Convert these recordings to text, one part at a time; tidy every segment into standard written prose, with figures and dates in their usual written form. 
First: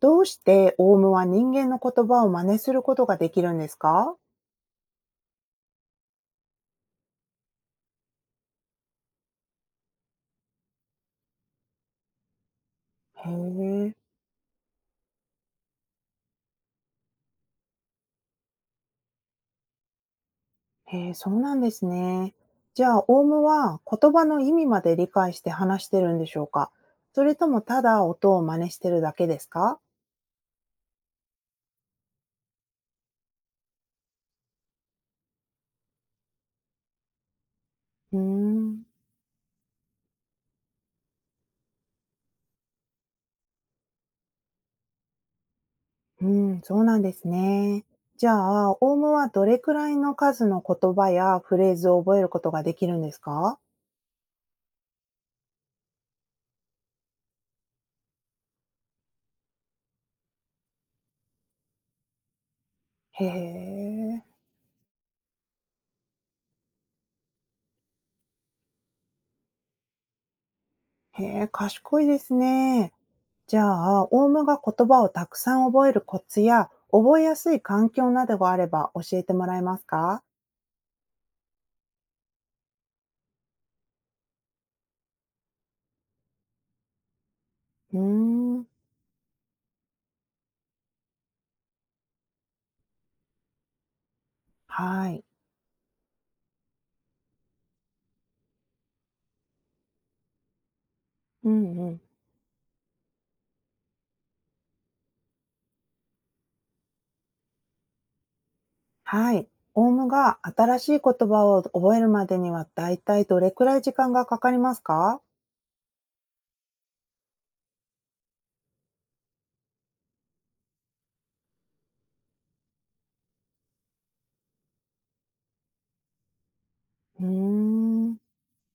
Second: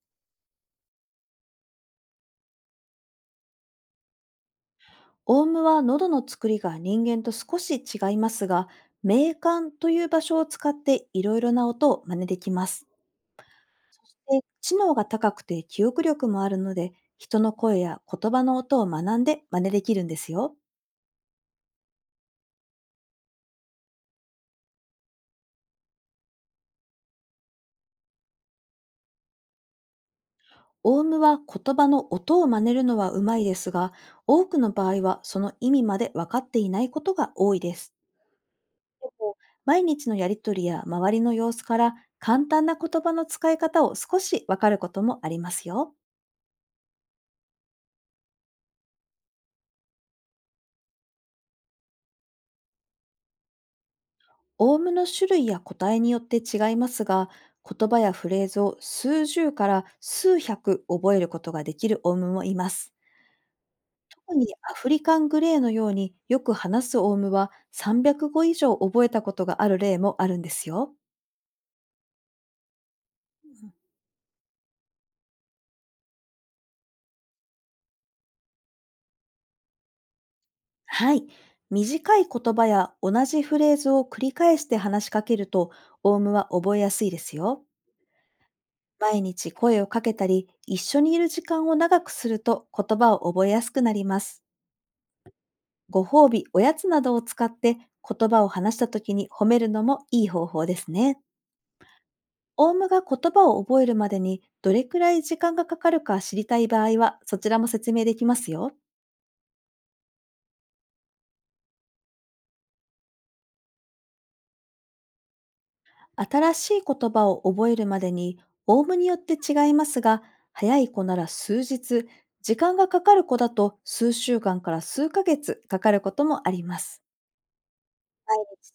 どうしてオウムは人間の言葉を真似することができるんですか？オウムは喉の作りが人間と少し違いますが、鳴管という場所を使っていろいろな音を真似できます。へえ、そして知能が高くて記憶力もあるので、人の声や言葉の音を学んで真似できるんですよ。へえ、そうなんですね。じゃあ、オウムは言葉の意味まで理解して話してるんでしょうか？それともただ音を真似してるだけですか？オウムは言葉の音を真似るのはうまいですが、多くの場合はその意味まで分かっていないことが多いです。うーん、毎日のやりとりや周りの様子から簡単な言葉の使い方を少し分かることもありますよ。うん、そうなんですね。じゃあ、オウムはどれくらいの数の言葉やフレーズを覚えることができるんですか？オウムの種類や個体によって違いますが、言葉やフレーズを数十から数百覚えることができるオウムもいます。へえ、特にアフリカングレーのようによく話すオウムは300語以上覚えたことがある例もあるんですよ。へえ、賢いですね。じゃあ、オウムが言葉をたくさん覚えるコツや、覚えやすい環境などがあれば教えてもらえますか？はい。短い言葉や同じフレーズを繰り返して話しかけると、オウムは覚えやすいですよ。うーん、毎日声をかけたり、一緒にいる時間を長くすると言葉を覚えやすくなります。はい。ご褒美、おやつなどを使って言葉を話した時に褒めるのもいい方法ですね。うんうん。オウムが言葉を覚えるまでにどれくらい時間がかかるか知りたい場合はそちらも説明できますよ。はい。オウムが新しい言葉を覚えるまでにはだいたいどれくらい時間がかかりますか？新しい言葉を覚えるまでに、オウムによって違いますが、早い子なら数日、時間がかかる子だと数週間から数ヶ月かかることもあります。うーん、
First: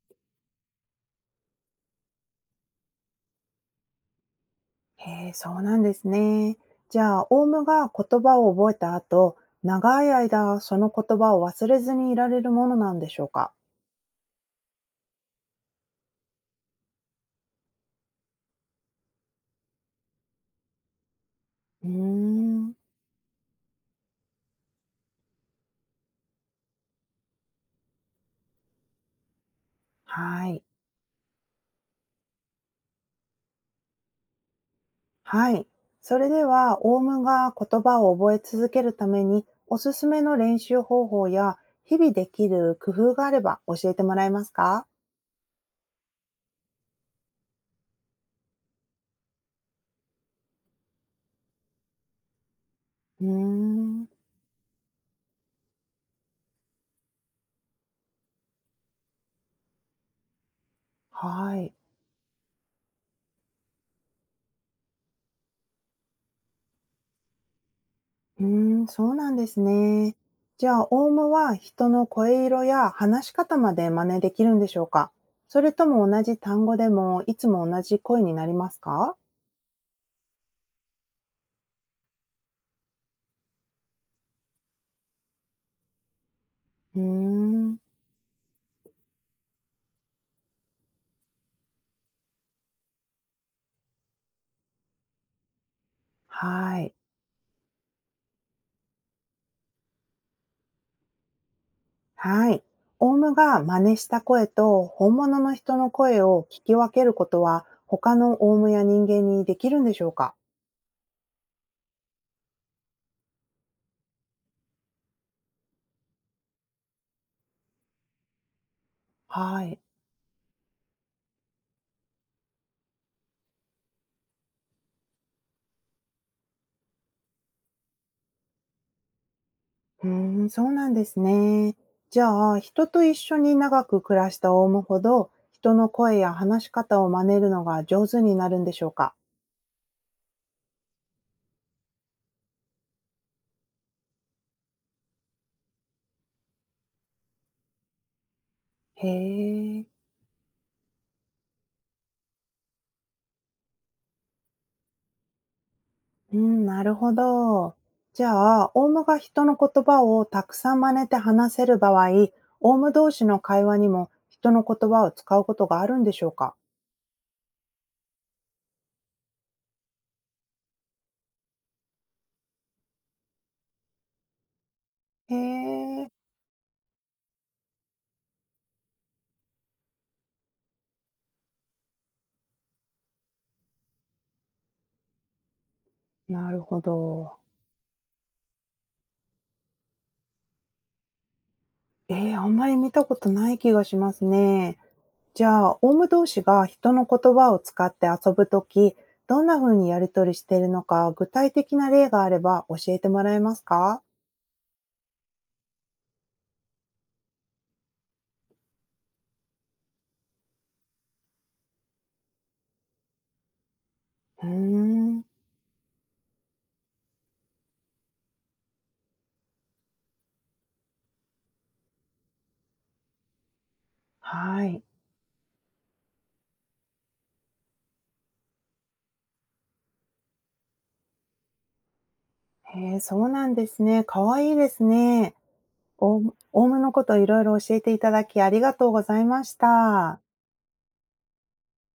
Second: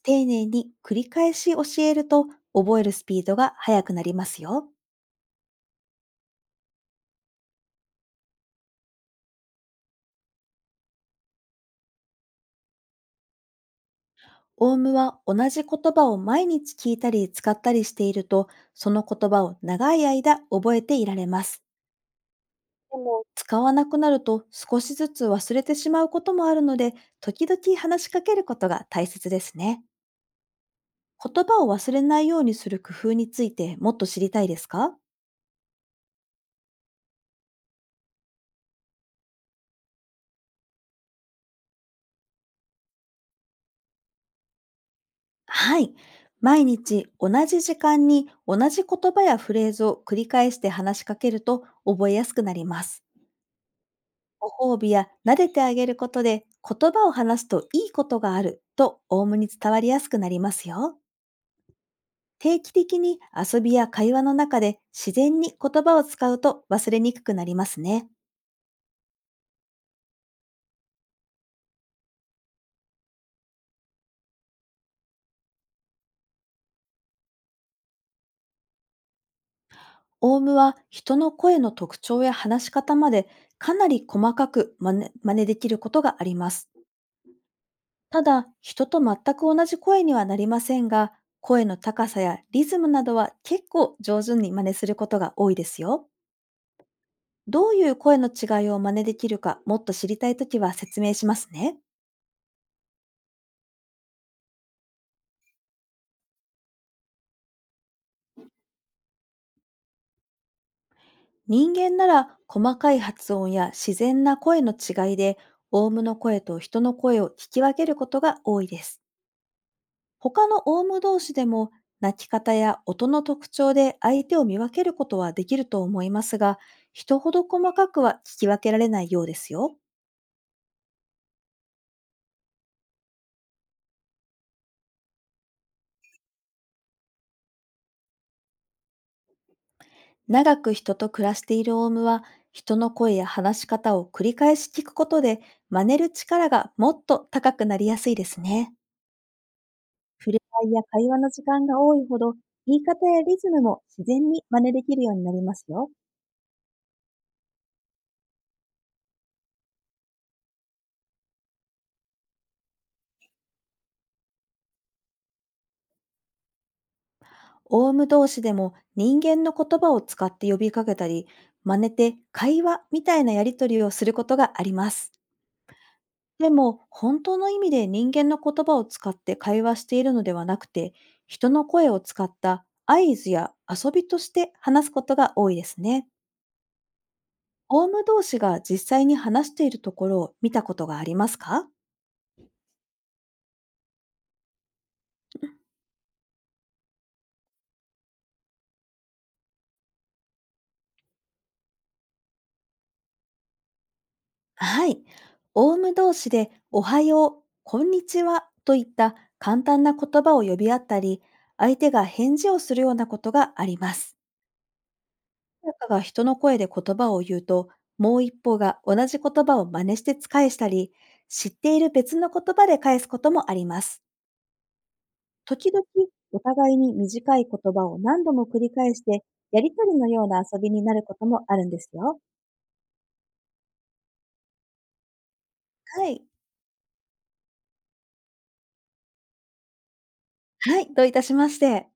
丁寧に繰り返し教えると覚えるスピードが速くなりますよ。へえ、そうなんですね。じゃあ、オウムが言葉を覚えた後、長い間その言葉を忘れずにいられるものなんでしょうか？オウムは同じ言葉を毎日聞いたり使ったりしていると、その言葉を長い間覚えていられます。うーん。使わなくなると少しずつ忘れてしまうこともあるので、時々話しかけることが大切ですね。はい。言葉を忘れないようにする工夫についてもっと知りたいですか？はい。それでは、オウムが言葉を覚え続けるために、おすすめの練習方法や、日々できる工夫があれば教えてもらえますか？はい。毎日同じ時間に同じ言葉やフレーズを繰り返して話しかけると覚えやすくなります。うーん。ご褒美や撫でてあげることで、言葉を話すといいことがあるとオウムに伝わりやすくなりますよ。はい。定期的に遊びや会話の中で自然に言葉を使うと忘れにくくなりますね。うーん、そうなんですね。じゃあ、オウムは人の声色や話し方まで真似できるんでしょうか？それとも同じ単語でも、いつも同じ声になりますか？オウムは人の声の特徴や話し方まで、かなり細かく真似できることがあります。うーん。ただ、人と全く同じ声にはなりませんが、声の高さやリズムなどは結構上手に真似することが多いですよ。はい。どういう声の違いを真似できるか、もっと知りたいときは説明しますね。はい。オウムが真似した声と本物の人の声を聞き分けることは他のオウムや人間にできるんでしょうか？人間なら細かい発音や自然な声の違いで、オウムの声と人の声を聞き分けることが多いです。はい。他のオウム同士でも、鳴き方や音の特徴で相手を見分けることはできると思いますが、人ほど細かくは聞き分けられないようですよ。うーん、そうなんですね。じゃあ、人と一緒に長く暮らしたオウムほど人の声や話し方を真似るのが上手になるんでしょうか？長く人と暮らしているオウムは、人の声や話し方を繰り返し聞くことで、真似る力がもっと高くなりやすいですね。へえ。触れ合いや会話の時間が多いほど、言い方やリズムも自然に真似できるようになりますよ。うん、なるほど。じゃあ、オウムが人の言葉をたくさん真似て話せる場合、オウム同士の会話にも人の言葉を使うことがあるんでしょうか？オウム同士でも人間の言葉を使って呼びかけたり、真似て会話みたいなやり取りをすることがあります。へえ、でも、本当の意味で人間の言葉を使って会話しているのではなくて、人の声を使った合図や遊びとして話すことが多いですね。なるほど。オウム同士が実際に話しているところを見たことがありますか？えー、あんまり見たことない気がしますね。じゃあ、オウム同士が人の言葉を使って遊ぶとき、どんな風にやりとりしているのか、具体的な例があれば教えてもらえますか？はい。オウム同士でおはよう、こんにちはといった簡単な言葉を呼び合ったり、相手が返事をするようなことがあります。うーん、誰かが人の声で言葉を言うと、もう一方が同じ言葉を真似して返したり、知っている別の言葉で返すこともあります。はい。時々、お互いに短い言葉を何度も繰り返して、やりとりのような遊びになることもあるんですよ。ええ、そうなんですね。かわいいですね。はオウい。ムのこといろいろ教えていただきありがとうございました。はい、どういたしまして。